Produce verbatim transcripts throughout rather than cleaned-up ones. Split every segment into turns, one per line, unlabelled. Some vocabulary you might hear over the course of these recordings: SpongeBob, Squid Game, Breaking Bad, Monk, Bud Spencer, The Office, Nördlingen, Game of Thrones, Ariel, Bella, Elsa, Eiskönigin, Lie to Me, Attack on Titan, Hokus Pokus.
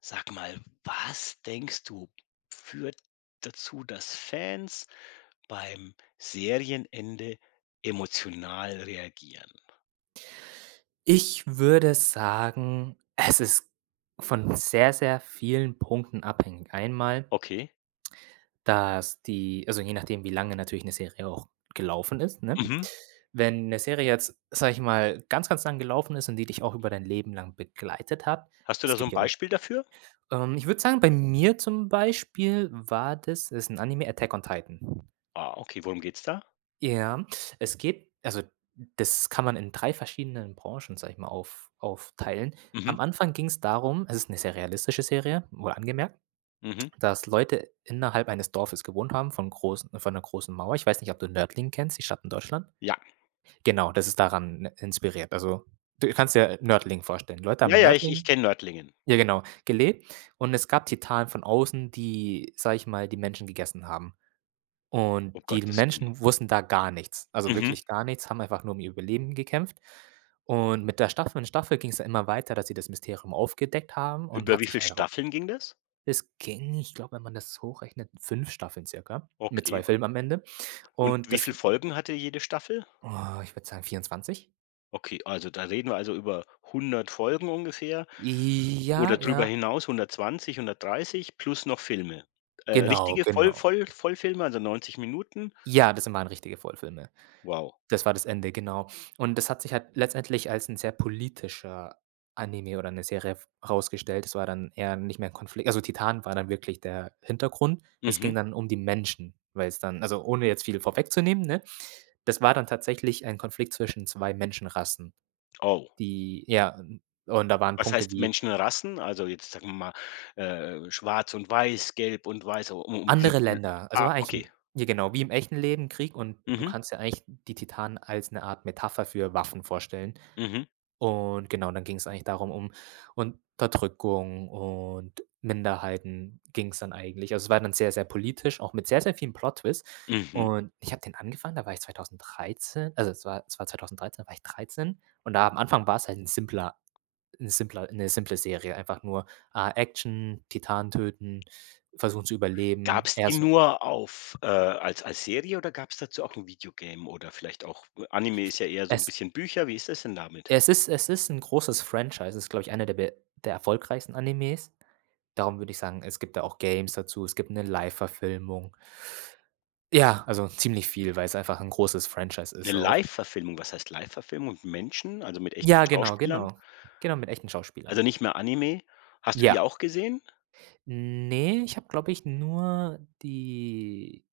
Sag mal, was denkst du, führt dazu, dass Fans beim Serienende emotional reagieren?
Ich würde sagen, es ist von sehr, sehr vielen Punkten abhängig. Einmal,
Okay.
dass die also, je nachdem, wie lange natürlich eine Serie auch gelaufen ist, ne?
Mhm.
Wenn eine Serie jetzt, sage ich mal, ganz, ganz lang gelaufen ist und die dich auch über dein Leben lang begleitet hat.
Hast du da
Es
so
gibt
'n
ja un
Beispiel dafür?
ähm, Ich würde sagen, bei mir zum Beispiel war das das ist ein Anime, Attack on Titan.
Ah, okay, worum geht's da?
Ja, es geht also, das kann man in drei verschiedenen Branchen, sage ich mal, auf aufteilen.
Mhm,
Am Anfang ging es darum, es ist eine sehr realistische Serie, wohl angemerkt,
mhm.
dass Leute innerhalb eines Dorfes gewohnt haben, von großen von einer großen Mauer. Ich weiß nicht, ob du Nördling kennst, die Stadt in Deutschland?
Ja.
Genau, das ist daran äh, inspiriert. Also, du kannst dir Nördling vorstellen. Leute haben
Ja,
in
ja, ich ich
Nördlingen,
kenne Nördlingen,
ja, genau, gelebt, und es gab Titanen von außen, die, sage ich mal, die Menschen gegessen haben. Und
um
die
Gottes Willen.
Menschen wussten da gar nichts, also
Mhm.
wirklich gar nichts, haben einfach nur um ihr Überleben gekämpft. Und mit der Staffel in Staffel ging es dann immer weiter, dass sie das Mysterium aufgedeckt haben und
Über
hat
wie
sich
viel
heraus,
Staffeln ging das?
es ging, ich glaube, wenn man das hochrechnet, fünf Staffeln circa mit zwei
Okay.
Filmen am Ende.
Und
Und
wie viel
das
Folgen hatte jede Staffel?
oh, ich würde sagen vierundzwanzig.
Okay, also da reden wir also über hundert Folgen ungefähr?
Ja,
Oder drüber
ja,
hinaus hundertzwanzig, hundertdreißig plus noch Filme. Äh,
genau,
richtige Voll
genau.
Voll Vollfilme, also neunzig Minuten.
Ja, das waren richtige Vollfilme.
Wow.
Das war das Ende, genau. Und das hat sich halt letztendlich als ein sehr politischer Anime oder eine Serie v herausgestellt. Es war dann eher nicht mehr 'n Konflikt, also Titan war dann wirklich der Hintergrund. Es ging
Mhm.
dann um die Menschen, weil es dann also, ohne jetzt viel vorwegzunehmen, ne? Das war dann tatsächlich ein Konflikt zwischen zwei Menschenrassen,
Oh.
die, ja, ähm und da waren
Was
Punkte
heißt
wie
Menschenrassen? Also, jetzt sagen wir mal, äh, schwarz und weiß, gelb und weiß, um um diese
andere
Bl-.
Länder. Also,
Ah,
war eigentlich
okay.
'n, ja, genau, wie im echten Leben Krieg, und du
Mhm,
kannst dir eigentlich die Titanen als eine Art Metapher für Waffen vorstellen.
mhm,
Und genau, dann ging es eigentlich darum, um Unterdrückung und Minderheiten ging es dann eigentlich. Also, es war dann sehr, sehr politisch, auch mit sehr, sehr vielen Plot-Twists.
mhm.
Und ich habe den angefangen, da war ich zwanzig dreizehn, also es war es war zwanzig dreizehn, da war ich dreizehn, und da am Anfang war es halt ein simpler ein simpler eine simple Serie, einfach nur, ah, Action, Titan töten, versuchen zu überleben.
Gab's
Eher
die
so
nur auf äh, als als Serie oder gab es dazu auch ein Videogame oder vielleicht auch Anime ist ja eher so ein
es
bisschen Bücher. Wie ist das denn damit?
es ist es ist ein großes Franchise, es ist, glaube ich, einer der be der erfolgreichsten Animes. Darum würde ich sagen, es gibt da auch Games dazu, es gibt 'ne Live-Verfilmung. Ja, also ziemlich viel, weil's einfach 'n großes Franchise
Eine
ist auch.
Live-Verfilmung. Was heißt Live-Verfilmung? Mit Menschen, also mit echten
Ja, genau,
Schauspielern?
genau. Genau, mit echten Schauspielern.
Also, nicht mehr Anime? Hast du die
Ja.
auch gesehen?
Ne, ich habe, glaube ich, nur die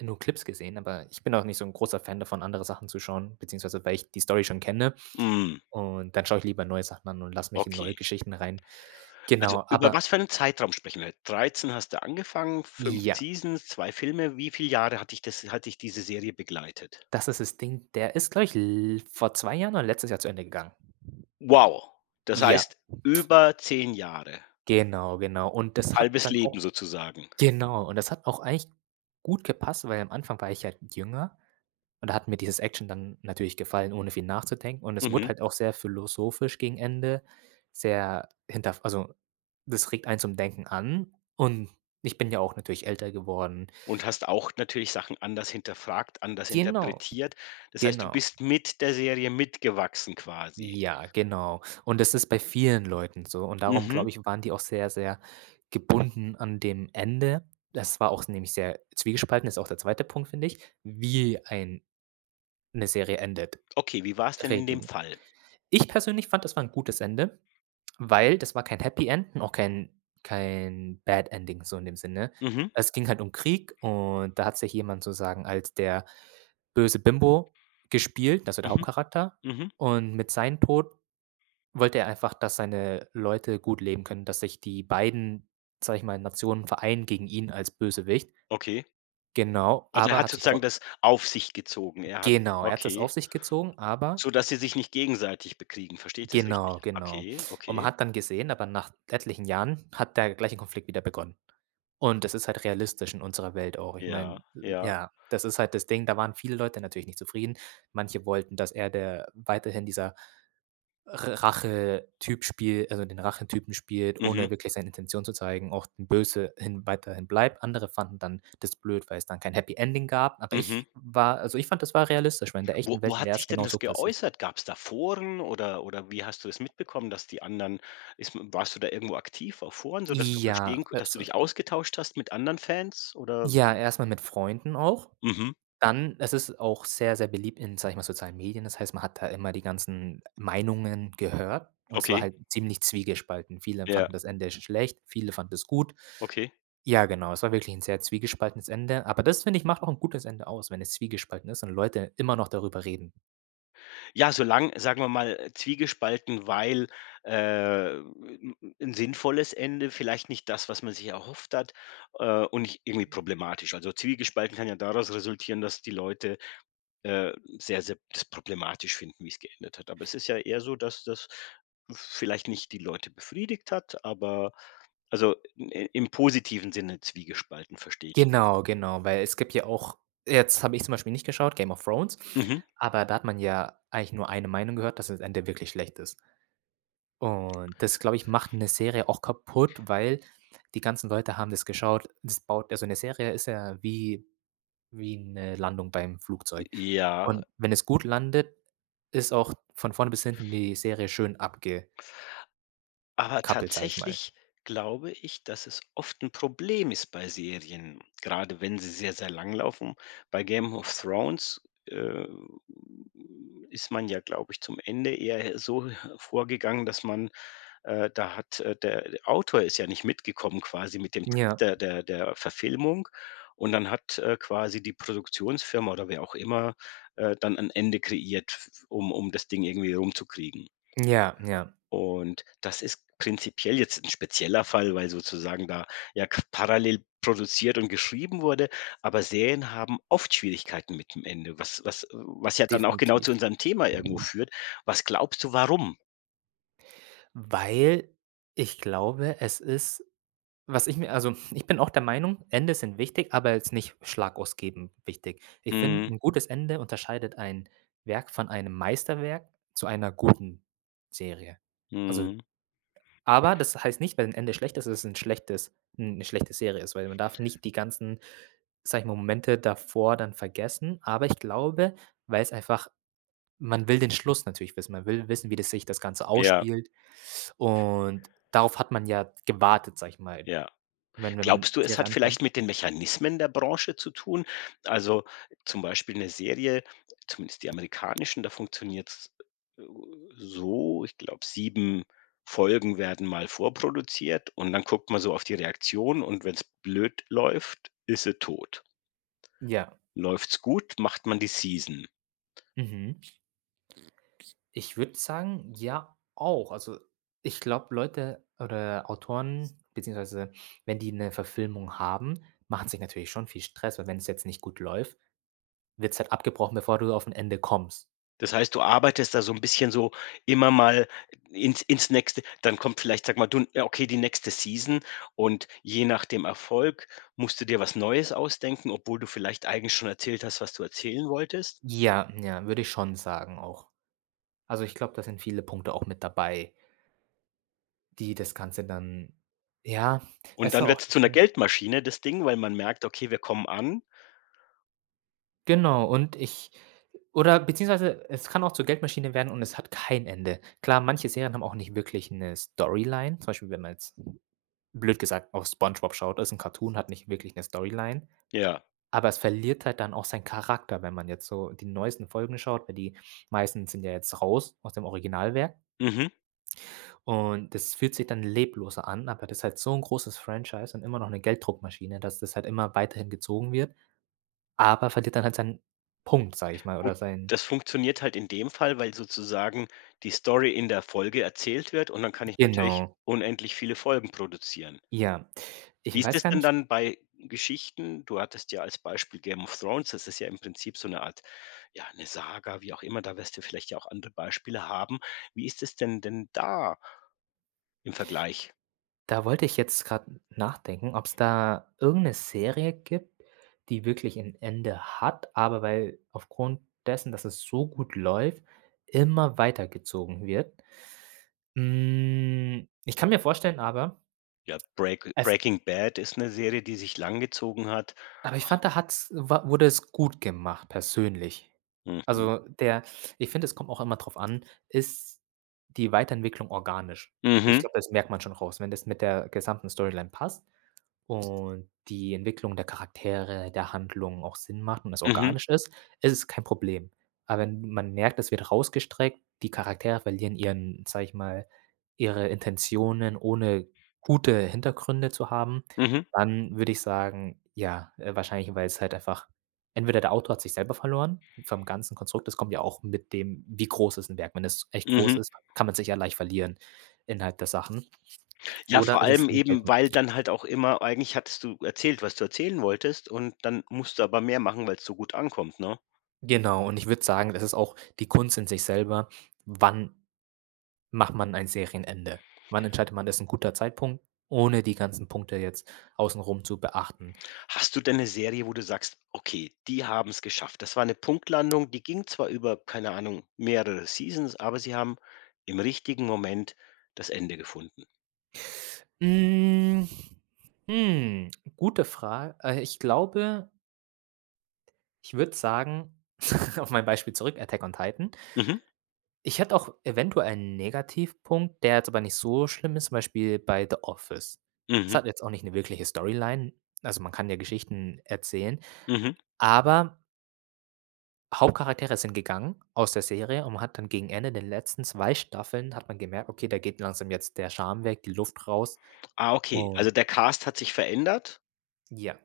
nur Clips gesehen, aber ich bin auch nicht so 'n großer Fan davon, andere Sachen zu schauen, beziehungsweise weil ich die Story schon kenne,
Hm,
und dann schaue ich lieber neue Sachen an und lasse mich in neue
okay.
Geschichten rein.
Also,
Genau,
über
aber
was für einen Zeitraum sprechen wir? dreizehn hast du angefangen, fünf
ja,
Seasons, zwei Filme. Wie viele Jahre hat dich das hat dich diese Serie begleitet?
das ist das Ding. Der ist, glaube ich, l vor zwei Jahren oder letztes Jahr zu Ende gegangen.
Wow, das
Ja.
heißt über zehn Jahre,
Genau, genau. Und das hat
halbes
dann
Leben
auch,
sozusagen.
genau, und das hat auch eigentlich gut gepasst, weil am Anfang war ich halt jünger, und da hat mir dieses Action dann natürlich gefallen, ohne viel nachzudenken. Und es wurde
Mhm.
halt auch sehr philosophisch gegen Ende, sehr hinter, also das regt einen zum Denken an, und ich bin ja auch natürlich älter geworden.
Und hast auch natürlich Sachen anders hinterfragt, anders
Genau,
interpretiert. Das heißt, du
genau.
bist mit der Serie mitgewachsen quasi.
Ja, genau. Und das ist bei vielen Leuten so. Und darum,
Mhm.
glaube ich, waren die auch sehr, sehr gebunden an dem Ende. Das war auch nämlich sehr zwiegespalten, ist auch der zweite Punkt, finde ich, wie ein 'ne Serie endet,
Okay, wie war es denn in dem
regeln.
Fall?
Ich persönlich fand, das war ein gutes Ende, weil das war kein Happy End und auch kein kein Bad Ending so in dem Sinne.
Mhm,
Es ging halt um Krieg, und da hat sich jemand sozusagen als der böse Bimbo gespielt, also der
mhm,
Hauptcharakter.
mhm.
Und mit seinem Tod wollte er einfach, dass seine Leute gut leben können, dass sich die beiden, sage ich mal, Nationen vereinen gegen ihn als Bösewicht.
Okay.
Genau,
Also, er
aber
hat
hat sich
sozusagen
herau,
das auf sich gezogen. Er hat,
genau, er hat es auf
okay,
sich gezogen, aber
so dass sie sich nicht gegenseitig bekriegen. Verstehe ich das richtig?
genau, genau.
Okay,
Und man
okay.
hat dann gesehen, aber nach etlichen Jahren hat der gleiche Konflikt wieder begonnen. Und das ist halt realistisch in unserer Welt auch. Ich
Ja,
meine,
ja.
ja, das ist halt das Ding, da waren viele Leute natürlich nicht zufrieden. Manche wollten, dass er der weiterhin dieser Rache-Typ spielt, also den Rachetypen spielt, ohne
Mhm,
wirklich seine Intention zu zeigen, auch den böse hin weiterhin bleibt. Andere fanden dann das blöd, weil es dann kein Happy Ending gab, aber
mhm.
ich war, also ich fand, das war realistisch, weil in der
Wo
echten
wo
Welt wäre
hat
es
sich denn
genauso
das
passiert.
geäußert? Gab es da Foren oder oder wie hast du das mitbekommen, dass die anderen ist m warst du da irgendwo aktiv auf Foren, sodass du
Ja,
verstehen k dass du
also
dich ausgetauscht hast mit anderen Fans oder.
ja, erstmal mit Freunden auch.
Mhm,
Dann es ist auch sehr, sehr beliebt in, sage ich mal, sozialen Medien. Das heißt, man hat da immer die ganzen Meinungen gehört, und es war
okay,
halt ziemlich zwiegespalten. Viele
ja,
fanden das Ende schlecht, viele fanden es gut.
okay.
Ja, genau, es war wirklich ein sehr zwiegespaltenes Ende, aber das, finde ich, macht auch ein gutes Ende aus, wenn es zwiegespalten ist und Leute immer noch darüber reden.
Ja, solange, sagen wir mal, zwiegespalten, weil, äh, 'n ein sinnvolles Ende, vielleicht nicht das, was man sich erhofft hat, äh, und nicht irgendwie problematisch. Also, zwiegespalten kann ja daraus resultieren, dass die Leute, äh, sehr, sehr das problematisch finden, wie es geendet hat. Aber es ist ja eher so, dass das vielleicht nicht die Leute befriedigt hat, aber also, i im positiven Sinne zwiegespalten, verstehe ich.
Genau, genau, weil es gibt ja auch, jetzt habe ich zum Beispiel nicht geschaut, Game of Thrones,
Mhm.
aber da hat man ja eigentlich nur eine Meinung gehört, dass das Ende wirklich schlecht ist. Und das, glaube ich, macht eine Serie auch kaputt, weil die ganzen Leute haben das geschaut. Das baut, also eine Serie ist ja wie wie eine Landung beim Flugzeug.
Ja.
Und wenn es gut landet, ist auch von vorne bis hinten die Serie schön abgekappelt,
Aber
sage ich mal.
tatsächlich glaube ich, dass es oft ein Problem ist bei Serien, gerade wenn sie sehr, sehr lang laufen. Bei Game of Thrones, äh, ist man ja, glaube ich, zum Ende eher so vorgegangen, dass man äh, da hat äh, der der Autor ist ja nicht mitgekommen quasi mit dem Takt
Ja,
der der der Verfilmung, und dann hat, äh, quasi die Produktionsfirma oder wer auch immer, äh, dann ein Ende kreiert, um um das Ding irgendwie rumzukriegen.
ja, ja,
Und das ist prinzipiell jetzt ein spezieller Fall, weil sozusagen da ja k parallel produziert und geschrieben wurde, aber Serien haben oft Schwierigkeiten mit dem Ende, was was äh, was ja dann auch genau
definitiv.
zu unserem Thema irgendwo führt. Was glaubst du, warum?
Weil ich glaube, es ist, was ich mir, also ich bin auch der Meinung, Ende sind wichtig, aber jetzt nicht schlagausgebend wichtig. Ich
Mhm,
finde, ein gutes Ende unterscheidet ein Werk von einem Meisterwerk zu einer guten Serie. Also,
mhm.
aber das heißt nicht, wenn ein Ende schlecht ist, dass es ein schlechtes eine schlechte Serie ist, weil man darf nicht die ganzen, sage ich mal, Momente davor dann vergessen. Aber ich glaube, weil es einfach, man will den Schluss natürlich wissen. Man will wissen, wie das sich das Ganze
Ja,
ausspielt, und darauf hat man ja gewartet, sage ich mal. Ich
ja.
meine, wenn man
Glaubst du, es
Serie
hat
anfängt,
vielleicht mit den Mechanismen der Branche zu tun? Also, zum Beispiel eine Serie, zumindest die amerikanischen, da funktioniert äh, so, ich glaube, sieben Folgen werden mal vorproduziert und dann guckt man so auf die Reaktion und wenn es blöd läuft, ist sie tot.
ja,
Läuft's gut, macht man die Season.
mhm. Ich würde sagen, ja, auch. Also, ich glaube, Leute oder Autoren, beziehungsweise wenn die eine Verfilmung haben, machen sich natürlich schon viel Stress, weil wenn es jetzt nicht gut läuft, wird es halt abgebrochen, bevor du auf ein Ende kommst.
Das heißt, du arbeitest da so ein bisschen so immer mal ins ins nächste dann kommt vielleicht, sag mal, du ja, okay, die nächste Season und je nach dem Erfolg musst du dir was Neues ausdenken, obwohl du vielleicht eigentlich schon erzählt hast, was du erzählen wolltest.
Ja, ja, würde ich schon sagen auch. Also, ich glaube, da sind viele Punkte auch mit dabei, die das Ganze dann, ja,
Und
es
dann
soll auch,
wird es zu einer Geldmaschine, das Ding, weil man merkt: „Okay, wir kommen an."
genau, und ich oder beziehungsweise, es kann auch zur Geldmaschine werden und es hat kein Ende. Klar, manche Serien haben auch nicht wirklich eine Storyline, zum Beispiel, wenn man jetzt blöd gesagt auf SpongeBob schaut, ist ein Cartoon, hat nicht wirklich eine Storyline,
Ja,
aber es verliert halt dann auch seinen Charakter, wenn man jetzt so die neuesten Folgen schaut, weil die meisten sind ja jetzt raus aus dem Originalwerk,
mhm.
und das fühlt sich dann lebloser an, aber das ist halt so ein großes Franchise und immer noch eine Gelddruckmaschine, dass das halt immer weiterhin gezogen wird, aber verliert dann halt seinen Punkt, sage ich mal,
Gut,
oder sein,
das funktioniert halt in dem Fall, weil sozusagen die Story in der Folge erzählt wird und dann kann ich natürlich
genau.
unendlich viele Folgen produzieren.
Ja, ich
Wie ist
weiß
es
gar
denn
nicht,
dann bei Geschichten? Du hattest ja als Beispiel Game of Thrones, das ist ja im Prinzip so eine Art ja, eine Saga, wie auch immer, da wirst du vielleicht ja auch andere Beispiele haben. Wie ist es denn denn da im Vergleich?
da wollte ich jetzt gerade nachdenken, ob es da irgendeine Serie gibt, die wirklich ein Ende hat, aber weil aufgrund dessen, dass es so gut läuft, immer weitergezogen wird. Hm, ich kann mir vorstellen, aber
Ja, Break
es
Breaking Bad ist eine Serie, die sich langgezogen hat.
aber ich fand, da hat's wa wurde es gut gemacht persönlich.
Mhm.
Also, der ich finde, es kommt auch immer drauf an, ist die Weiterentwicklung organisch? Ich
Mhm.
glaube, das merkt man schon raus, wenn das mit der gesamten Storyline passt und die Entwicklung der Charaktere, der Handlungen auch Sinn macht und das
Mhm.
organisch ist, ist es kein Problem. Aber wenn man merkt, es wird rausgestreckt, die Charaktere verlieren ihren, sage ich mal, ihre Intentionen, ohne gute Hintergründe zu haben,
Mhm.
dann würde ich sagen, ja, äh, wahrscheinlich, weil es halt einfach entweder der Autor hat sich selber verloren vom ganzen Konstrukt, das kommt ja auch mit dem, wie groß ist ein Werk? Wenn es echt groß
Mhm.
ist, kann man sich ja leicht verlieren innerhalb der Sachen.
Ja,
Oder
vor
ist
allem
es 'ne,
eben, weil dann halt auch immer eigentlich hattest du erzählt, was du erzählen wolltest und dann musst du aber mehr machen, weil es so gut ankommt, ne?
genau, und ich würde sagen, das ist auch die Kunst in sich selber. Wann macht man ein Serienende? Wann entscheidet man, das ist ein guter Zeitpunkt, ohne die ganzen Punkte jetzt außenrum zu beachten?
Hast du denn 'ne Serie, wo du sagst: „Okay, die haben es geschafft. Das war eine Punktlandung, die ging zwar über, keine Ahnung, mehrere Seasons, aber sie haben im richtigen Moment das Ende gefunden."
Hm, hm, gute Frage. äh, ich glaube, ich würde sagen, auf mein Beispiel zurück, „Attack on Titan“.
Mhm,
Ich hätte auch eventuell einen Negativpunkt, der jetzt aber nicht so schlimm ist, zum Beispiel bei „The Office“. Es
mhm,
hat jetzt auch nicht eine wirkliche Storyline, also man kann ja Geschichten erzählen,
mhm.
aber Hauptcharaktere sind gegangen aus der Serie, und man hat dann gegen Ende, den letzten zwei Staffeln, hat man gemerkt: „Okay, da geht langsam jetzt der Charme weg, die Luft raus.“
Ah, okay.
Und
Also, der Cast hat sich verändert.
ja,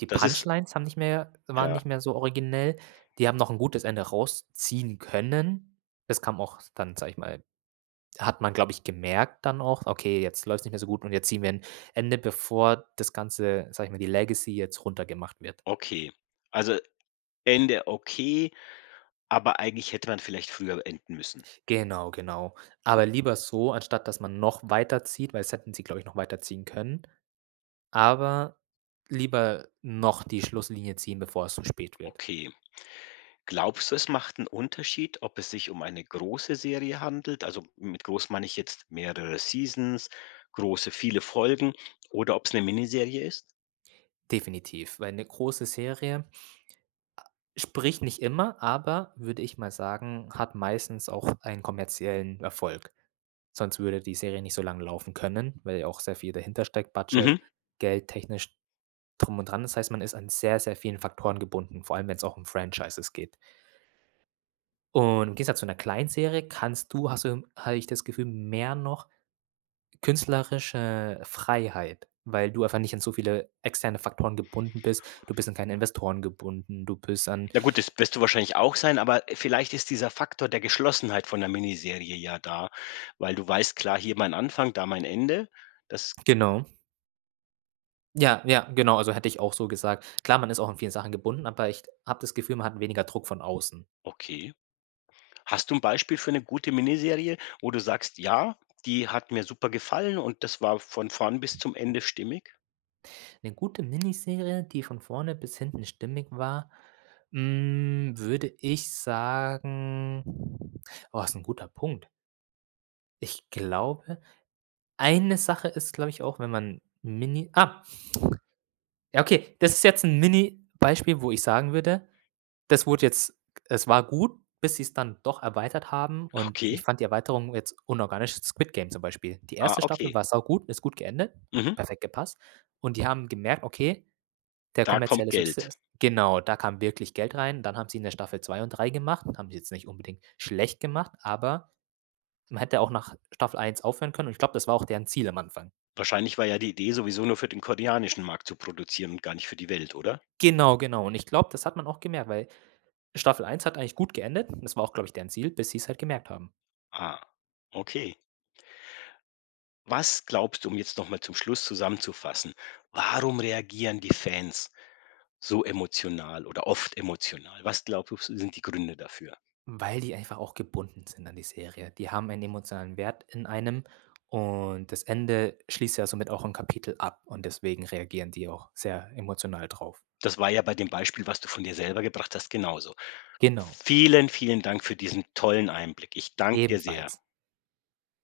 die
Das ist
Punchlines haben nicht mehr waren
ja,
nicht mehr so originell. Die haben noch ein gutes Ende rausziehen können. Das kam auch dann, sage ich mal, hat man, glaube ich, gemerkt dann auch: „Okay, jetzt läuft's nicht mehr so gut, und jetzt ziehen wir ein Ende, bevor das Ganze, sage ich mal, die Legacy jetzt runtergemacht wird.“
okay. Also, Ende okay, aber eigentlich hätte man vielleicht früher enden müssen.
Genau, genau. Aber lieber so, anstatt dass man noch weiterzieht, weil das hätten sie, glaube ich, noch weiterziehen können. Aber lieber noch die Schlusslinie ziehen, bevor es zu spät wird.
Okay. Glaubst du, es macht einen Unterschied, ob es sich um eine große Serie handelt? Also, mit groß meine ich jetzt mehrere Seasons, große, viele Folgen oder ob es eine Miniserie ist?
Definitiv, weil eine große Serie spricht nicht immer, aber würde ich mal sagen, hat meistens auch einen kommerziellen Erfolg. Sonst würde die Serie nicht so lange laufen können, weil ja auch sehr viel dahinter steckt, Budget,
Mhm.
Geld, technisch drum und dran. Das heißt, man ist an sehr, sehr vielen Faktoren gebunden, vor allem wenn es auch um Franchises geht. Und im Gegensatz zu einer kleinen Serie kannst du hast du hatte ich das Gefühl, mehr noch künstlerische Freiheit, weil du einfach nicht an so viele externe Faktoren gebunden bist. Du bist an keine Investoren gebunden, du bist an,
Na gut, das wirst du wahrscheinlich auch sein, aber vielleicht ist dieser Faktor der Geschlossenheit von 'ner Miniserie ja da, weil du weißt, klar, hier mein Anfang, da mein Ende. Das,
genau. Ja, ja, genau, also hätte ich auch so gesagt. Klar, man ist auch an vielen Sachen gebunden, aber ich habe das Gefühl, man hat weniger Druck von außen.
okay. Hast du ein Beispiel für eine gute Miniserie, wo du sagst: „Ja, die hat mir super gefallen und das war von vorn bis zum Ende stimmig?"
'Ne gute Miniserie, die von vorne bis hinten stimmig war, hm, würde ich sagen, oh, ist 'n guter Punkt. Ich glaube, eine Sache ist, glaube ich, auch, wenn man Mini, ah! Ja, okay, das ist jetzt ein Mini-Beispiel, wo ich sagen würde, das wurde jetzt es war gut, bis sie es dann doch erweitert haben, und
Okay.
ich fand die Erweiterung jetzt unorganisch, Squid Game zum Beispiel. Die
Ah,
erste Staffel
okay.
war saugut, ist gut geendet, hat
Mhm.
perfekt gepasst, und die haben gemerkt, okay, der
Da kommt
kommerzielle
Geld.
Success, genau, da kam wirklich Geld rein. Dann haben sie in der Staffel zwei und drei gemacht, haben sie jetzt nicht unbedingt schlecht gemacht, aber man hätte auch nach Staffel eins aufhören können, und ich glaube, das war auch deren Ziel am Anfang.
Wahrscheinlich war ja die Idee sowieso nur für den koreanischen Markt zu produzieren und gar nicht für die Welt, oder?
Genau, genau, und ich glaube, das hat man auch gemerkt, weil Staffel eins hat eigentlich gut geendet. Das war auch, glaube ich, deren Ziel, bis sie es halt gemerkt haben.
Ah, okay. Was glaubst du, um jetzt noch mal zum Schluss zusammenzufassen, warum reagieren die Fans so emotional oder oft emotional? Was glaubst du, sind die Gründe dafür?
Weil die einfach auch gebunden sind an die Serie. Die haben einen emotionalen Wert in einem, und das Ende schließt ja somit auch ein Kapitel ab, und deswegen reagieren die auch sehr emotional drauf.
Das war ja bei dem Beispiel, was du von dir selber gebracht hast, genauso.
Genau,
Vielen, vielen Dank für diesen tollen Einblick. Ich danke dir sehr.
ebenfalls.